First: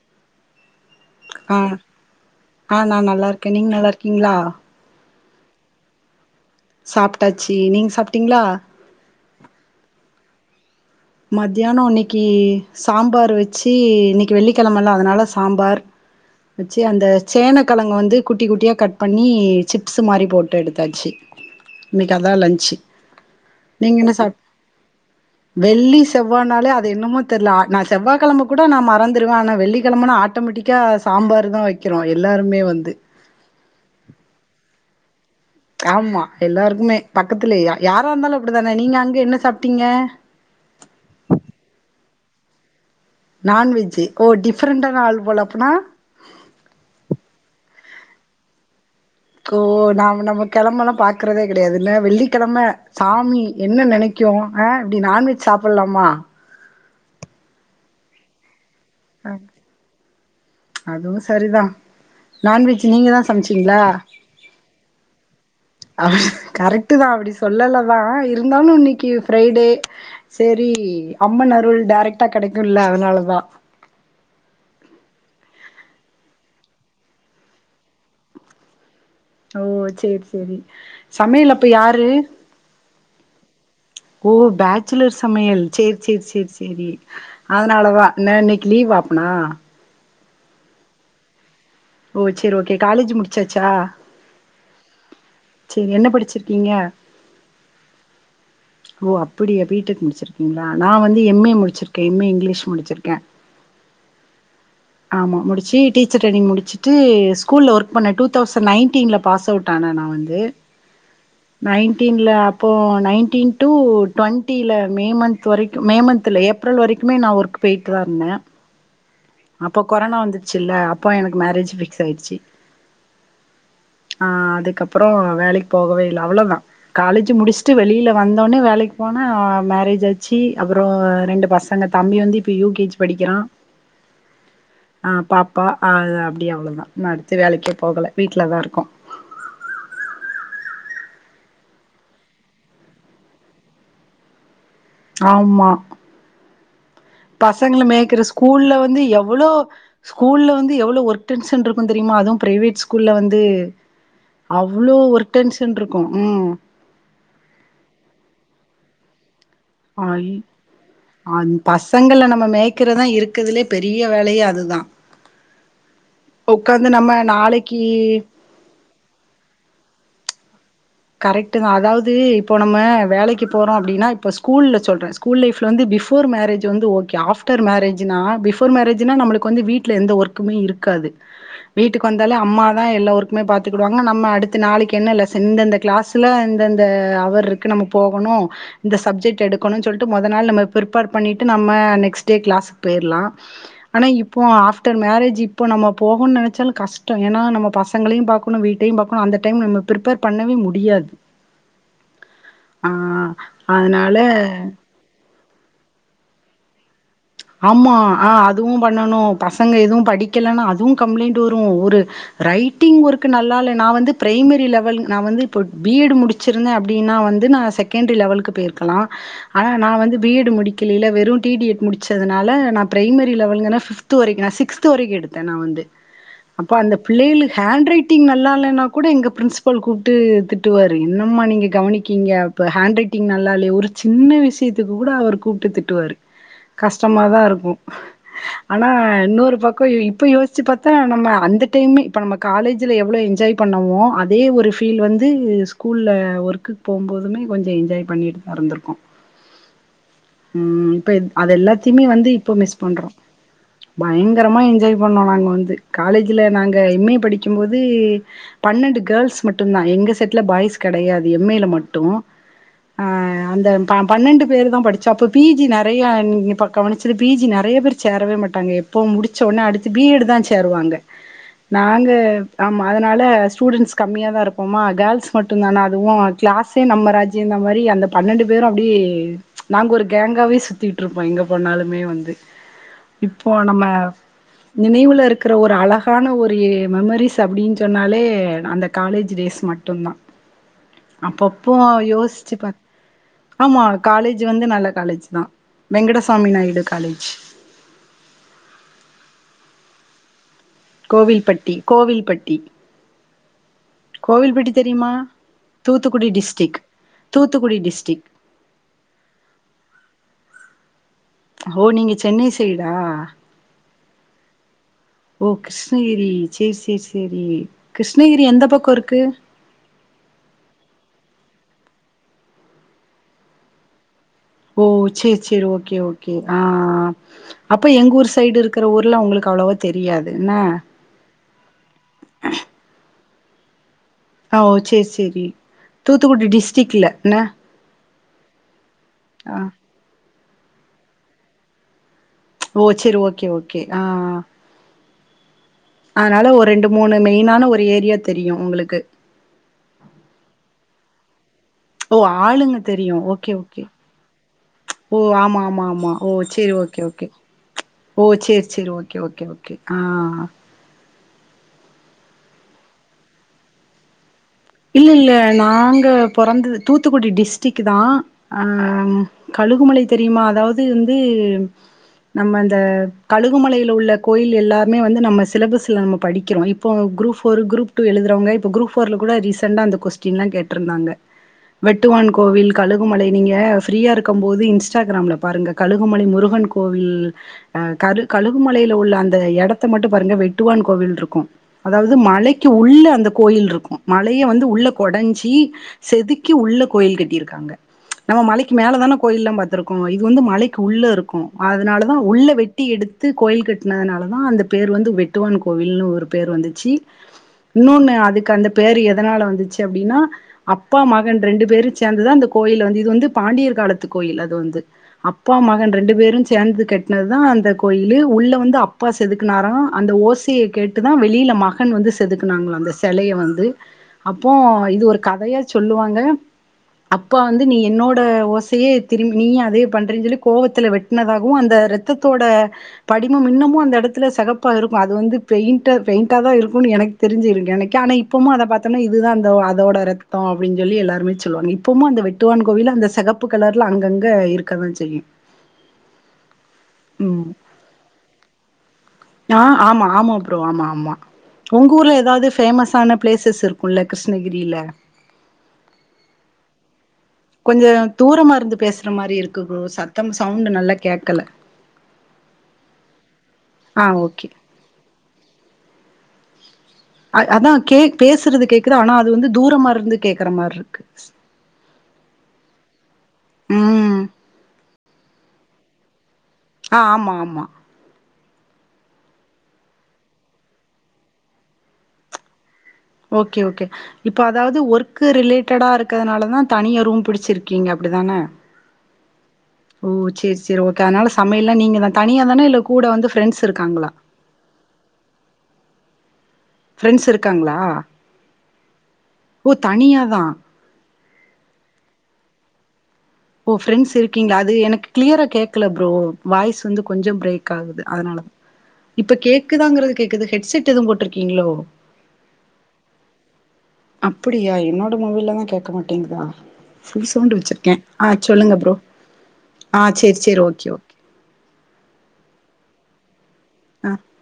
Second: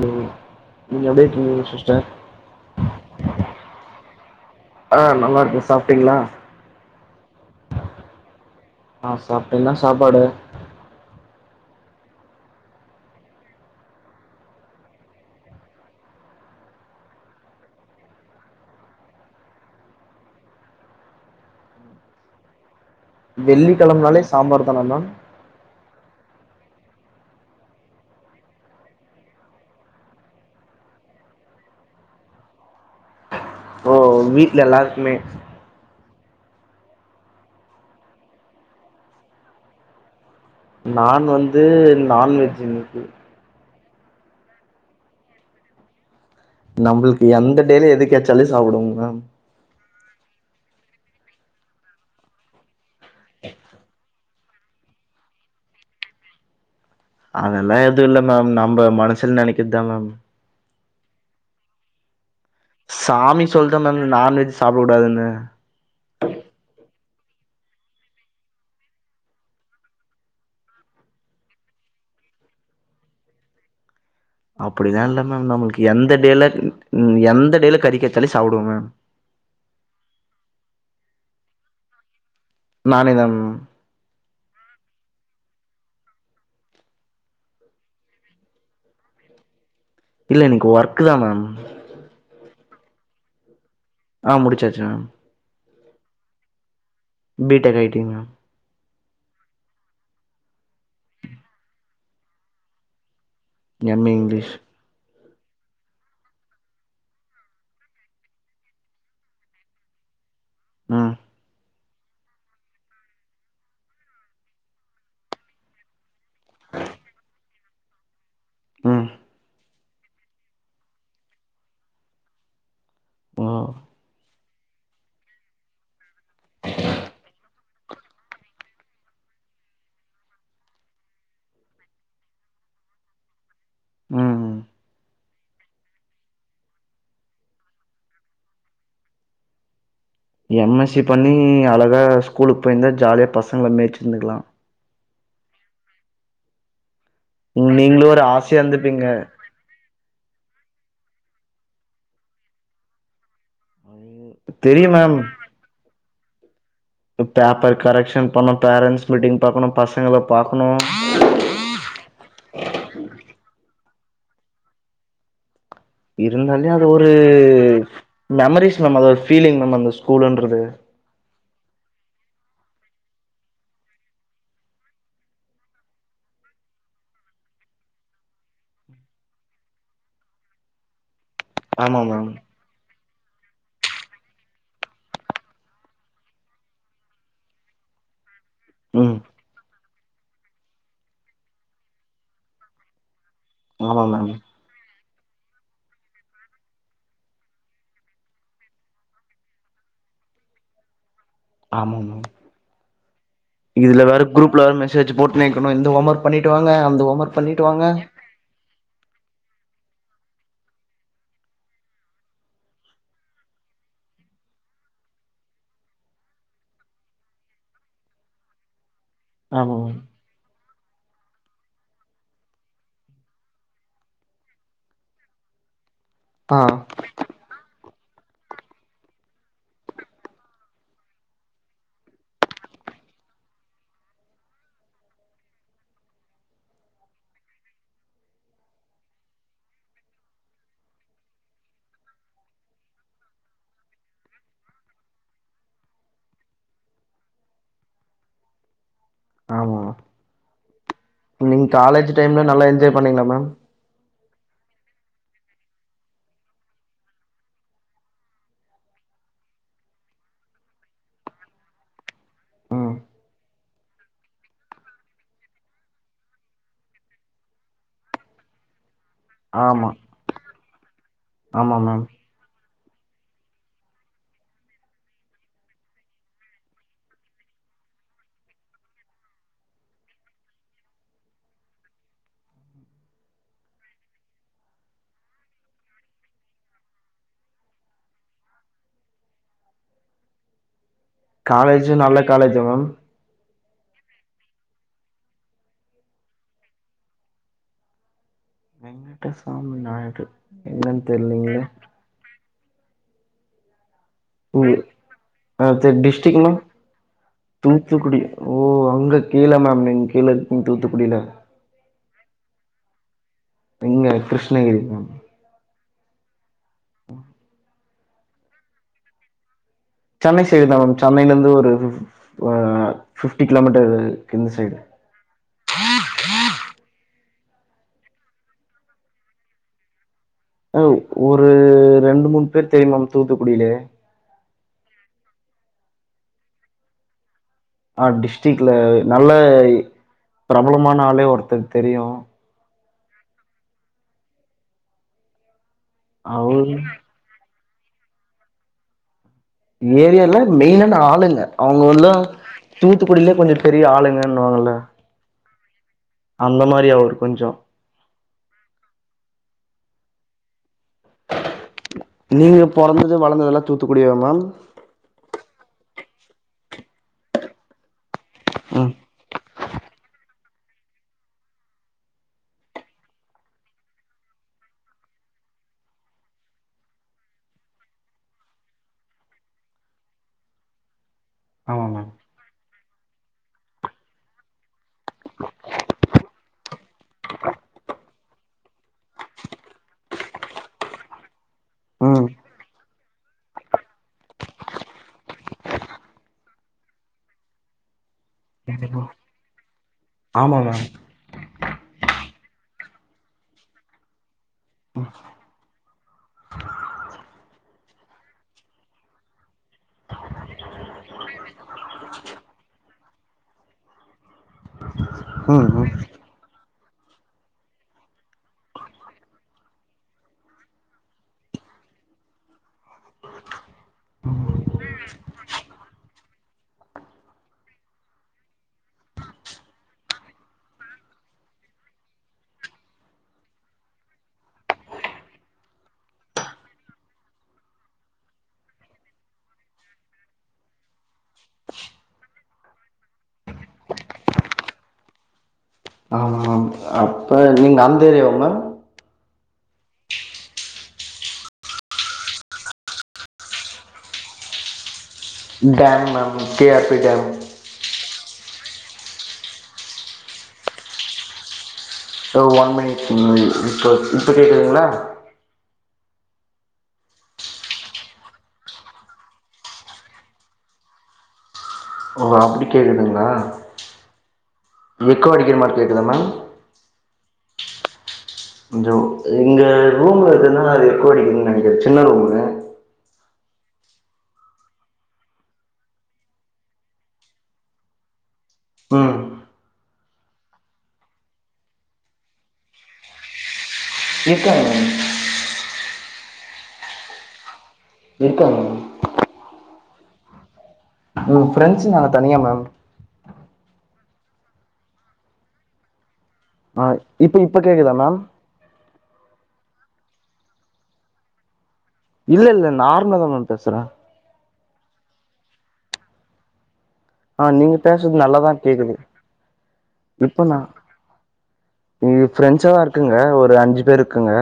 ம் நீங்க எப்டி ஆ இருக்கீங்க சிஸ்டர் ஆ நா நல்லாருக்கேன் நீங் நல்லாருக்கீங்ளா நல்லாருக்கேன் சாப்டீங்ளா சாப்டாச்சு நீங்க சாப்டீங்ளா ஆ சாப்ட்டே என்ன சாப்பாடு மத்தியானோ இன்னக்கி சாம்பார் வச்சி இன்னக்கி வெள்ளிக்கெழமல்ல அதுனால சாம்பார் வச்சு அந்த சேனக்கெழங்க வந்து குட்டி குட்டியா கட் பண்ணி சிப்ஸ் மாரி போட்டு எடுத்தாச்சு இன்னக்கி அதான் லன்ஞ்சு வெள்ளிக்கெழம நாளே சாம்பார் தான மேம் வெள்ளி செவ்வானாலே அது என்னமோ தெரியல அ நா செவ்வா கெழம கூட நா மறந்துருவேன் ஆனா வெள்ளிக்கெழமனா ஆட்டோமெட்டிக்கா சாம்பார் தான் வக்கிறோம் எல்லாருமே வந்து ஓ வீட்ல எல்லார்குமே ஆமா எல்லாருக்குமே பக்கத்துலயே யாரா இருந்தாலும் அப்டித்தான நீங்க அங்க என்ன சாப்டீங்க நான் வந்து நான்வெஜ் இன்னகி நான்வெஜ் ஓ டிஃப்ரண்டான ஆள் போல அப்பன்னா நம்முளுக்கு எந்த டேல எது கெச்சாலு சாப்டுவோம் மேம் கோ நா இப்ப நம்ம கெழமல்லா பாக்குறதே கெடயாதுல்ல வெள்ளிக்கெழம சாமி என்ன நெனக்கு ஆ இப்டி நான்வெஜ் சாப்பிட்லாமா அதெல்லா எதுவு இல்ல மேம் நா நம்ப மனசுல நெனக்குறதுதா மேம் அதுவு சரிதா நான்வெஜ் நீங்க தா சாமி சமச்சீங்ளா சொல்டு மேம் நான்வெஜ் சாப்ட கூடாதுன்னு ஆ கரெக்ட் வந்து நா அப்டி சொல்லலதா இருந்தாலு இன்னைக்கு ஃப்ரைடே சரி அம்மனருள் டைரக்ட்டா கெடைக்குல்ல அதனாலதா அப்டிலா இல்ல மேம் நம்மளுக்கு எந்த டேல எந்த டேல கறி கெச்சாலே சாபுடுவோ மேம் ஓ சேரி சேரி சமயல் அப்ப யாரு நானே தா மேம் ஓ பேச்சுலர்ஸ் சமையல் செர் செர் செர் செரி அதனாலதா ந இன்னிக்கு லீவா அப்பனா இல்ல இன்னைக்கு ஒர்க்குதா மேம் ஓ சேரி ஓகே காலேஜ் முடுச்சாச்சா ஆ முடிச்சாச்சு மேம் சேரி என்ன படிச்சுருக்கீங்க B tech I T ma'am ஓ அப்புடியா பி டெக் முடுச்சுருக்கீங்ளா நா வந்து எம் ஏ முடுச்சுருக்கே எம் ஏ இங்லிஷ் முடுச்சுருக்கே எம் ஏ இங்லீஷ் ஆமா முடிச்சி டீச்சர் ட்ரைனிங் முடுச்சுட்டு ஸ்கூல்ல ஒர்க் பண்ணே ட்டு தௌசண்ட் நைன்டீன்ல பாஸ் அவுட் ஆனே நா வந்து ம் நைன்டீன்ல அப்போ நைன்டீன் டூ ட்டொண்டில மே மந்த் வரைக்கு மே மந்த் இல்ல ஏப்ரல் வரைக்குமே நா ஒர்க் போய்ட்டு தா இருந்தே ம் அப்போ கொரோனா வந்துச்சில்ல அப்போ எனக்கு மேரேஜ் ஃபிக்ஸ் ஆயிடுச்சு ம் ஆ அதுக்கப்புறோ வேலைக்கு போகவே இல்ல அவ்ளோதா காலேஜ் முடிச்சுட்டு வெளியில வந்தோன்னே வேலைக்கு போனே மேரேஜ் ஆச்சி அப்புறோ ரெண்டு பசங்க தம்பி வந்து இப்ப யூ கே ஜி படிக்குறா ம் ஆ பாப்பா ஆ அது அப்டியே அவ்ளோதா அடுத்து வேலைக்கே போகல வீட்லதா இருக்கோ எம் எஸ் பண்ணி அழகா ஸ்கூலுக்கு போயிருந்தா ஜாலியா பசங்கள மேய்சுருந்துருக்ளா ஆமா பசங்கள நீங்களு மேய்குற ஒரு ஆசையா ஸ்கூல்ல வந்து இருந்துப்பீங்க எவ்வளோ ஸ்கூல்ல வந்து எவ்ளோ ஒர்க் டென்சன் இருக்கு தெரியுமா அதுவு பிரைவேட் ஸ்கூல்ல வந்து இது தெரியு அவ்ளோ மேம் ஒர்க் டென்ஷன் இருக்கு உம் பேப்பர் கரெக்க்ஷன் பண்ண பேரண்ட்ஸ் மீட்டிங் பாக்கணு பசங்கள ஆய் பாக்கணு அ பசங்கள நம்ம மேய்கிறதா இருக்கதிலியே பெரிய வேலயே அதுதா இருந்தாலே அது உக்காந்து ஒரு நம்ம நாளைக்கு மெம்மரிஸ் மேம் அது ஒரு ஃபீலிங் மேம் அந்த ஸ்கூல்ன்றது கரெக்டுதா அதாவது இப்போ நம்ம வேலைக்கு போறோ அப்பிடின்னா இப்போ ஸ்கூல சொல்றே ஸ்கூல் லைஃப்பில வந்து பிஃபோர் மேரேஜ் வந்து ஓகே ஆஃப்டர் மேரேஜ்னா பிஃபோர் மேரேஜ்னா நம்மளுக்கு வந்து வீட்ல எந்த ஒர்க்குமே இருக்காது ஆமா வீட்டுக்கு மேம் வந்தாலே அம்மாதா எல்லா ஒர்க் மே பாத்துக்குடுவாங்க நம்ம அடுத்து நாளைக்கு என்ன லேசன் இந்த இந்த கிளஸ்ல இந்த இந்த அவர் இருக்கு நம்ம போகணு இந்த ம் சப்ஜெக்ட் எடுக்கணு சொல் ட்டு முதநாள் நம்ம பிரிப்பர் பண்ணிட்டு நம்ம நெக்ஸ்ட் டேய் கிளாஸ்க்கு போயிர்லா ஆமா ஆனா மேம் இப்போ ஆஃப் ட்டர் மேரேஜ் இப்போ நம்ம போகனு நெனச்சாலு கஷ்டோ ஏன்னா நம்ம பசங்களையு பாக்கணு வீட்டையு பாக்கணு அந்த டைம் பிரிப்பர் பண்ணவே மு டியாது ஆமா ஆமா அதனால இதுலவேற குரூப்ல வேர மெசேஜ் போட் நெக்கணு இந்த ஹோமர்க் பண்ணிட்டு வாங்க அந்த ஒமர்க் ஆமா ஆ அதுவு பண்ணணு பசங்க எதுவு படி க்கிலனா அதுவு கம்பளைண்ட் வரு ஒரு ரைட்டிங் ஒர்க்கு நல்லால்ல நா வந்து ப்ரைம்மரி லெவல் நா வந்து இப்போ பிஎடு முடிச்சிருந்தே அப்பிடின்னா வந்து நா செகண்டு லெவல்க்கு போயிருக்கலா ஆனா ஆமா நா மேம் வந்து பிஎடு முடிக் கிலியில வெறு டிடிஎட் முடி ச்சதுனால நா பிரைம்மரி லெவல்ங்க நா ஃப்த்து வரைக்கு நா சிக்ஸ்து வரைக்கு எடுத்தே நா வந்து ஆ அப்பா அந்த பிள்ளைலுக் ஹேண்ட் ரைட் ட்டிங் நல்லா இல்லனா கூட எங்க பிரின்சிபல் கூப்புட்டு திட்டுவாரு இன்னம்மா நீங்க கவனிக்கிங்க இப்ப ஹேண் ரைட்டிங் நல்லா இல்லியே ஒரு சின்ன விஷ்யத்துக்கு கூட அவர் கூப்பிட்டு திட்டுவாரு கஷ்டமாதா இருக்கு ஆனா இன்னொரு பக்கோ இப்ப யோசிச்சி பாத்தா நம்ம அந்த டைமே இப்ப நம்ம காலேஜ்ல எவ்ளோ என்ஜாய் பண்ணவோ அதே ஒரு ஃபீல் வந்து ஸ்கூல்ல ஒர்க்கு போகுபோதுமே கொஞ்சோ என்ஜாய் பண்ணிட்டுதா இருந்திருக்கோ ஆமா ம் அது நீங்க எல்லாத்தியுமே காலேஜ் வந்து டைம்ல இப்போ நல்லா மிஸ் என்ஜாய் பண்றோ பண்ணீங்களா மேம் பயங்கரமா என்ஜாய் பண்ணோ நாங்க வந்து காலேஜ்ல நாங்க எம்ஏ படிக்கு போது பன்னெண்டு கேள்ஸ் மட்டுதா எங்க செட்ல பாய்ஸ் கெடையாது எம்ஏல மட்டு ம் ஆ அந்த ப பன்னெண்டு பேருதா படிச்சோ அப்ப பிஜி நெறையா நீங்க இப்ப கவனிச்சிது பிஜி நெறைய பேர் சேரவேமாட்டாங்க எப் இப்போ முடிச்ச ஒன்னே அடுத்து ஆமா பீஎடுதாச் டேருவாங்க ஆமா மேம் நாங்க ஆமா அதனால ஸ்டூடெண்ஸ் கம்மியாதா இருப்போமா கேள்ஸ் மட்டு தான அதுவு கிளாஸே நம்ம ராஜ்யத்தமாரி அந்த பன்னெண்டு பேரு அப்பிடியே நாங்க ஒரு கேங்காகவே சுத்தி ட்ருப்போ எங்க போனாலுமே வந்து இப்போ நம்ம நினைவுல இருக்கிற ஒரு அழகான ஒரு மெமரிஸ் அப்பிடின்னு சொன்னாலே அந்த காலேஜ் டேஸ் மட்டுத்தா காலேஜூ நல்ல காலேஜா மேம் ஆமா காலேஜ் வந்து நல்ல காலேஜ்தா வெங்கடசுவாமி நாயுடு காலேஜ் வெங்கடசாமி நாயுடு என்னன்னு தெர்லீங்களே கோவில்பட்டி கோவில்பட்டி ஓ கோவில்பட்டி தெரியுமா அ த தூத்துக்குடி டிஸ்டிக்னா டிஸ்டிக் தூத்துக்குடி ஓ அங்க கீழே மேம்ங்க கீழ கு தூத்துக்குடியில ஓ நீங்க சென்னை சைடா இங்க கிருஷ்ணகிரி மேம் ஓ கிருஷ்ணகிரி செரி செரி செரி கிருஷ்ணகிரி எந்த பக்கோ இருக்கு சென்னை சைடு தா மேம் சென்னையிலந்து ஒரு ஃபிஃப்டி கிலோமீட்டரு ஓ சரி சரி ஓகே ஓகே ஆ அப்ப எங்க ஊர் சைடு இருக்கிற ஊர்ல உங்களுக்கு அவ்வளவோ தெரியாது என்ன அ ஒரு ரெண்டு மூணு பேர் தெரியம் மேம் தூத்துக்குடியிலே ஓ சரி சரி தூத்துக்குடி டிஸ்ரிக்ல என்ன ஆ டிஸ்டிகில நல்ல ஆ பிரபலமானாலே ஒருத்தர் தெரியு ஓ சரி ஓகே ஓகே ஆ அதனால அவரு ஒரு ரெண்டு மூணு மெயினான ஒரு இந்த ஏரியா தெரியு உங்களுக்கு ஏரியால மெயினான ஆளுங்க அவங்க வல்லா ஓ ஆளுங்க தெரியு தூத்துக்குடியிலயே ஓகே கொஞ்ச ஓகே பெரிய ஆளுங்கன்னுவாங்கல்ல ஓ ஆமா ஆமா மா ஓ அந்த சரி மாரி ஓகே அவரு ஓகே கொஞ்சோ ஓ சரி சரி ஓகே ஓகே ஓகே ஆ நீங்க பொறந்தது வளர்ந்ததெல்லா தூத்துக்குடியா மேம் இல்ல இல்ல நாங்க பொறந்தது தூத்துக்குடி டிஸ்ரிக் தா ஆ ம் கழுகுமலை தெரியுமா அதாவது வந்து நம்ம அந்த கழுகுமலையில உள்ள கோயில் எல்லாமே வந்து நம்ம சிலபஸ்ல நம்ம படிக்கிறோ இப்போ குரூப் ஃபோர் குரூப் டூ எழுதுறவங்க இப்ப குரூப் ஃபோர்ல கூட ரீசெண் டா அந்த கொஸ்டின்லா கேட்ருந்தாங்க ஆமா மேம் வெட்டுவான் கோவில் கழுகுமலை நீங்க ஃப்ரீயா இருக்கு போது இன்ஸ்டாகிரம்ல பாருங்க கழுகுமலை முருகன் கோயில் அ கழுகுமலைல உள்ள அந்த எடத்த மட்டு பாருங்க வெட்டுவான் கோவில் இருக்கு அதாவது ம் மலைக்கு உள்ள அந்த கோயில் இருக்கு ம மலைய வந்து உள்ள கொடைஞ்சி செதுக்கி உள்ள கோயில் கட்டிருக்காங்க நம்ம மலைக்கு மேல தான கோயில்லா பாத்து த்துருக்கோ இது வந்து ஆமா மலைக்கு மேம் உள்ள இருக்கு அதனாலதா உள்ள வெட்டி எடுத்து கோயில் கட்னதுனால தா அந்த பேர் வந்து வெட்டுவான் கோவில்னு ஒரு பேர் வந்துச்சு இன்னொன்னு அதுக்கு அந்த பேர் எத அதனால வந்துச்சு அப்படின்னா அப்பா மகன் ரெண்டு பேரு சேர்ந்துதா அந்த கோயில வந்து இது வந்து பாண்டியர் காலத்து கோயில் அது வந்து அப்பா ம் ம் மகன் ரெண்டு பேரு சேர்ந்தது கெட்டினது தா அந்த கோயிலு உள்ள வந்து அப்பா செதுக்குனாரா அந்த ஓசைய கேட்டுதா வெளியில மகன் வந்து செதுக்குனாங்களா அந்த செலைய வந்து அப்போ இது ஒரு கதையா சொல்லுவாங்க அப்பா வந்து நீ என்னோட ஓசையே திரும்பி நீயு அதே பண்றீன்னு சொல்லி கோவத்துல வெட்டினதாகவு அந்த ரத்தத்தோட படிமு இன்னுமு அந்த எடத்துல செகப்பா இருக்கு அது வந்து பெயிண்ட் பெயிண்டா தா இருக்கும்னு எனக்கு தெரிஞ்சுருக்கு எனக்கு ஆனா இப்பமு அத பாத்தோன்னா இதுதா அந்த அதோட ரத்தோ அப்டின் சொல்லி எல்லாருமே சொல்லுவாங்க இப்பமு அந்த வெட்டுவான் கோவில்ல அந்த செகப்பு கலர்ல அங்கங்க இருக்கதா செய்யு ஆமா மேம் ம் நீங்க நடந்து வரியம்மன் நா ஆமா ஆமா ப்ரோ ஆமா ஆமா உங்க ஊர்ல எதாவது ஃபேமஸ்ஸான பிளேஸ் பிளேசஸ் இருக்குள்ள கிருஷ்ணகிரியில dam ma'am K R P dam கொஞ்ச தூரமா இருந்து பேசுற மாரி இருக்கு ஃப்ரோ சத்தம் சவுண்டு நல்லா கேக்கல தோ ஒன் மினிட் இப்ப ஆ இப்ப ஓகே கேக்குதுங்களா அத் அதா கே பேசுறது கேக்குது ஆனா அது வந்து தூரமா இருந்து கேக்குற மார் இருக்கு ஓ அப்டி கேக்குதுங்களா ம் எக்கோ அடிக்குற மாரி கேக்குதா மேம் ஆ ஆமா ஆமா கொஞ்சோ இங்க ரூம்ல இருக்குறது நாள எக்கோ அடிக்குதுன் நெனைக்குற சின்ன ரூமுங்க ஓகே ஓகே இப்ப அதாவது ஒர்க்கு ரிலேட்டடா இருக்குறதுனாலதா தனியா ரூம் புடிச்சிருக்கீங்க அப்டிதான ம் ஓ சேர் சேர் ஓகே அதனால சமையல்லா நீங்கதா தனியா தானா இல்ல கூட வந்து ஃப்ரெண்ட்ஸ் இருக்காங்களா இருக்காங்க மேம் ஃப்ரெண்ஸ் இருக்காங்களா இருக்காங்க மேம் ஓ தனியாதா மூணு ஃப்ரெண்ட்ஸ்ஸு நாங்க தனியா மேம் ஓ ஃப்ரெண்ட்ஸ் இருக்கீங்களா அது எனக்கு கிளியரா கேக்கல ஃப்ரோ வாய்ஸ் ஆ வந்து கொஞ்சம் இப்ப இப்ப பிரேக் கேக்குதா ஆகுது மேம் அதனாலதா இப்ப கேக் கேக்குதாங்குறது கேக்குது ஹெட்செட் எதும் போட்ருக்கீங்களோ இல்ல இல்ல நார்மலாதா மேம் பேசுற அப்டியா என்னோட மொபைல்லதா கேக்க மாட்டிங்குதா ஃபுல் சவுண்டு வெச்சுருக்கே நல்லதா கேக்குது சேரி இப்ப நா சேரி ஓகே ஓகே இங்க ஃப்ரெண்ட்ஸ் எல்லா இருக்குங்க ஒர் ஒரு அஞ்சு பேர் ஆ இருக்கங்க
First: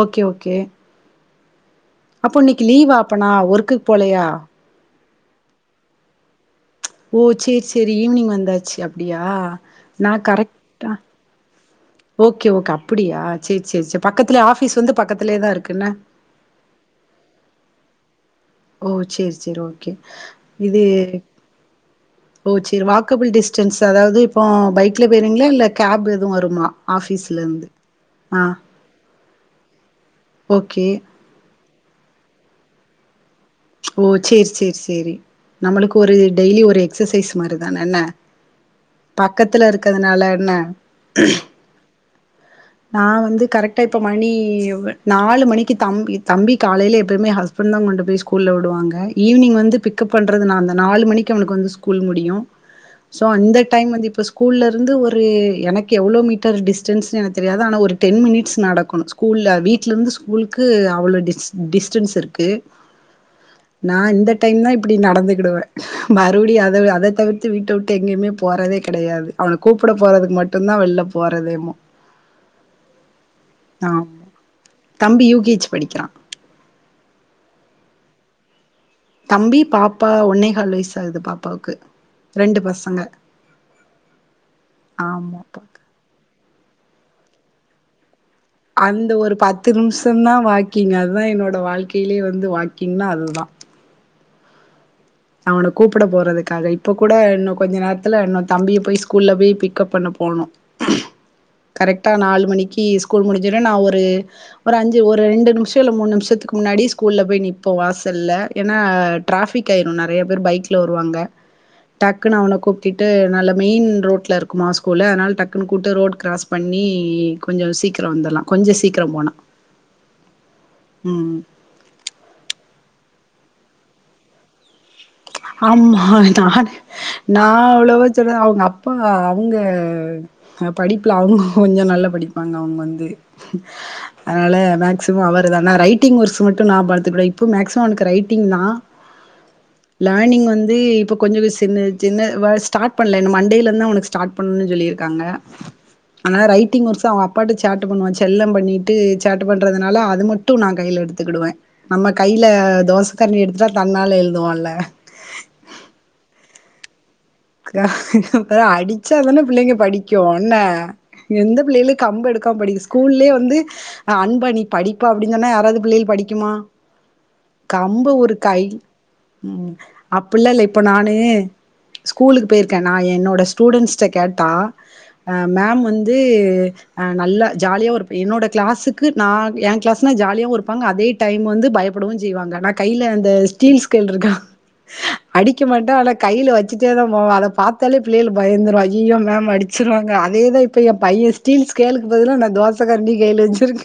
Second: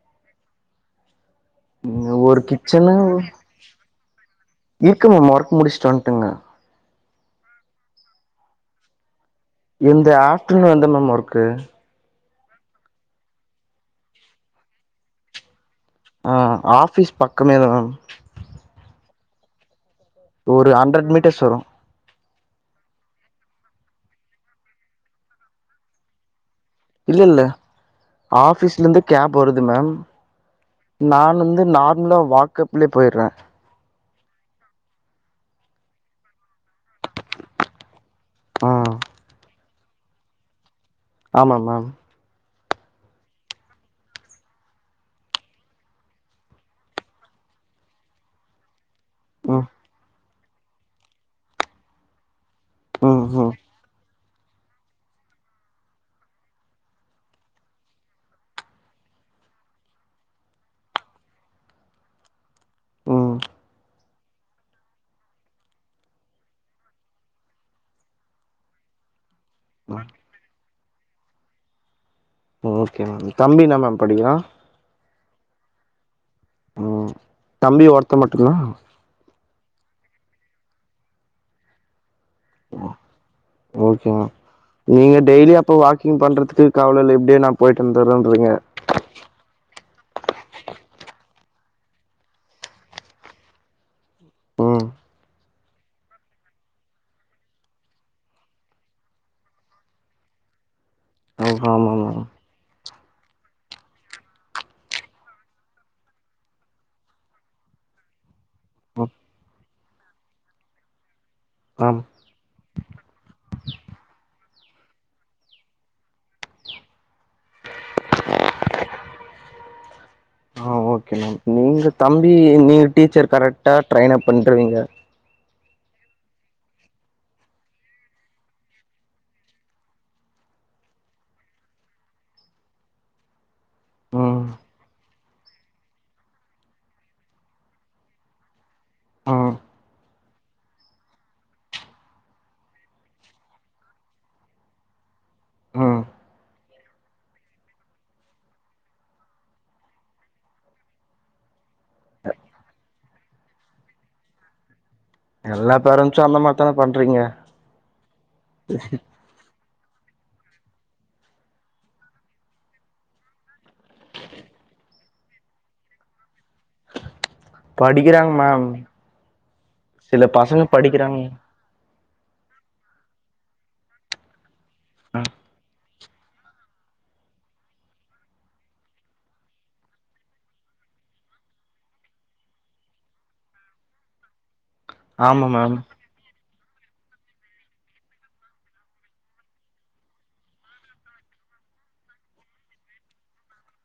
ஓகே ஓகே ம், அப்போ ஒரு இன்னிக்கு கிச்சனு லீவ்வா அப்பனா ஒர்குக் போலயா இருக்கு மேம் ஒர்க் முடுச்சுட்டு வன்ட்டங் மேம் ஓ சேர் சேரி ஈவினிங் வந்தாச்சு அப்டியா இந்த நா ஆப்டர்நூன் மட்டு கரெக்டா தா மேம் ஒர்க்கு ஓகே ஓகே அப்புடியா செரி செரி செரி பக்கத்திலே ஆபீஸ் வந்து பக்கத்திலயே தா இருக்கு ஆ ஆபிஸ் பக்கமே தா மேம் ஓ சேரி சேரி ஓகே ஒரு இது ஹண்ட்ரட் மீட்டர்ஸ் வரு ஓ சேரி வாக்கபிள் டிஸ்டன்ஸ் அதாவது இப்போ பைக்ல போய்ருவீங்ளா இல்ல கேப் எதுவு வருமா இல்ல ஆஃபீஸ்ல இல்ல இருந்து ஆ ஆபிஸ்ல இருந்து கேப் வருது மேம் ஓகே நானும் நார்மலா வாக்அப்லயே போயிர்றே ஓ சேரி சேரி சேரி நம்மளுக்கு ஒரு டெய்லி ஒரு எக்ஸசைஸ் மாதிரி தான என்ன ஆ பக்கத்துல இருக்க இருக்கதுனால என்ன ஆமா மேம் நா வந்து கரெக்டா இப்ப மணி நாலு மணிக்கு தம்பி தம்பி காலேல்ல எப்பயுமே ஹஸ்பண்டு தா கொண்டு போய் ஸ்கூல்ல விடுவாங்க ஈவ்னி்ங் ம் வந்து பிக்கப் பண் பறது நா அந்த நாலு மணிக்கு அவனுக்கு வந்து ஸ்கூல் முடியு ம் சோ ம் அந்த டைம் வந்து இப்ப ஸ்கூல்லருந்து ஒரு எனக்கு எவ்ளோ மீட்டர் டிஸ்டன்ஸ்ன்னு எனக்கு தெரியாது ஆனா ஒரு டென் மினிட்ஸ் நடக்கணு ஸ்கூல்ல வீட்லருந்து ஸ்கூலுக்கு அவ்ளோ டிஸ் டிஸ்டன்ஸ் இருக்கு ம் நா இந்த டைம் தா இப்டி நடந்துக்கிடுவே மறுபடியு அத அத தவிர்த்து வீட்ட விட்டு எங்கேயுமே போறதே கெடயாது அவள கூப்ட ம் போறதுக்கு மட்டுந்தா வெளில போரதேமோ ஓகே மேம் தம்பி என்ன மேம் படிக்குறா தம்பி யூ கே ஜி படிக்கிறா உம் தம்பியோட இப்ப மட்டுன்னா தம்பி பாப்பா ஒன்னே கால் வயசு தா ஆகுது பாப்பாவுக்கு ரெண்டு பசங்க ஓகேமா நீங்க டெய்லி ஆமாப்பா அப்ப வாக்கிங் பண்றதுக்கு ட்ராவல்ல இப்டியே நா போய்ட்டு வந்துறோம் அந்த ஒரு பத்து நிமிஷ தா வாக்கிங் அதுதா என்னோட அந்த வாழ்க்கையிலயே வந்து வாக்கிங்னா அதுதா ம் அவன கூப்ட போறதுக்காக இப்ப கூட இன்னு கொஞ்ச நேரத்ல இன்னொ தம்பிய போய் ஸ்கூல்ல போய் பிக்கப் பண்ண போனு ஆமா கரெக்ட்டா மேம் நாலு மணிக்கு ஸ்கூல் முடிஞ்சோனே நா ஒரு ஒரு அஞ்சு ஒரு ரெண்டு நிமிஷ இல்ல மூனு நிமிஷத்துக்கு முன்னாடி ஸ்கூல்ல போய் நிப்போ வாசல்ல ஏன்னா டிராபிக் ஆயிரு நெறைய பேர் பைக்ல வருவாங்க ஆம் டக்குனு அவன கூப் கூட்டிட்டு நல்ல மெயின் ரோட்ல இருக்குமா ஸ்கூல் அதனால டக்குன்னு கூட்டு ரோட் கிராஸ் பண்ணி கொஞ்சோ சீக்கிரோ வந்துர்லா கொஞ்சோ சீக்கிரோ போனா ம் உங்க தம்பி நீ டீச்சர் கரெக்டா ட்ரைன் அப் பண்ருவீங்க ஆமா நா அவ்ளவா சொல் அவுங்க அப்பா அவுங்க படிப்புல அவுங்க கொஞ்சோ நல்லா படிப்பாங்க அவுங்க வந்து ம் அதனால மேக்சிமம் அவர் தா நா ரைட்டிங் ஒர்ஸ் மட்டு நா பாத்துக்குவ இப்போ மேக்சிமம் அவனுக் ரைட்டிங் தா ம் லேர்னிங் வந்து இப்போ கொஞ்சம் சின்ன சின்ன ஸ்டார்ட் பண்ணல என் மண்டேலருந்தா அவனுக்கு ஸ்டார்ட் பண்ணணுன் சொல்லியிருக்காங்க ம் அதனால ரைட்டிங் ஒர்க்ஸ் அவன் அப்பாட்ட சேட்ட பண்ணுவா செல்லம் பண்ணிட்டு சேட்ட பண்ணுறதுனால அது மட்டு நா கையில எடுத்துக்கிடுவே நம்ம கையில தோச கரண்டி எடுத்துட்டா தன்னால எழுதுவான்ல எல்லா பேரண்ட்ஸும் அந்த மாரி தானே பண்றீங்க அப்ப அடிச்சாதானே பிள்ளைங்க படிக்கு என்ன எந்த பிள்ளைகளு கம்பு எடுக்காம படிக்கு ஸ்கூல்லேயே வந்து அன்பா நீ படிப்பா அப்டின்னு சொன்னா யாராவது பிள்ளைளு படிக்குமா கம்பு படிக்கிறாங்க ஒரு கை மேம் சில அப்பல்லல்ல பசங்க இப்ப நானு படிக்கிறாங்க ஸ்கூலுக்கு போயிருக்கே நா என்னோட ஸ்டூடண்ட்ஸ்ட்ட கேட்டா ஆ மேம் வந் து அ நல்ல ஜாலியாவு இருப்ப என்னோட கிளாஸ்க்கு நா எ கிளாஸ்னா ஜாலியாவு இருப்பாங்க அதே டைம் வந்து பயப்ப ப்படவு செய்வாங்க நா கையில அந்த ஸ்டீல் ஸ்கேல் இருக்கா ஆமா அடிக்க மேம் மாட்டே ஆனா கைல வச் தா போவே அத பாத்தாலே பிள்ளைளு பயந்துரு ஐய்யயோ மேம் அடிச்சிருவாங்க அதேதா இப்ப என் பைய ஸ்டீல் ஸ்கேலுக் பதுலா நா தோச கரண்டி கைல வச்சிருக்கே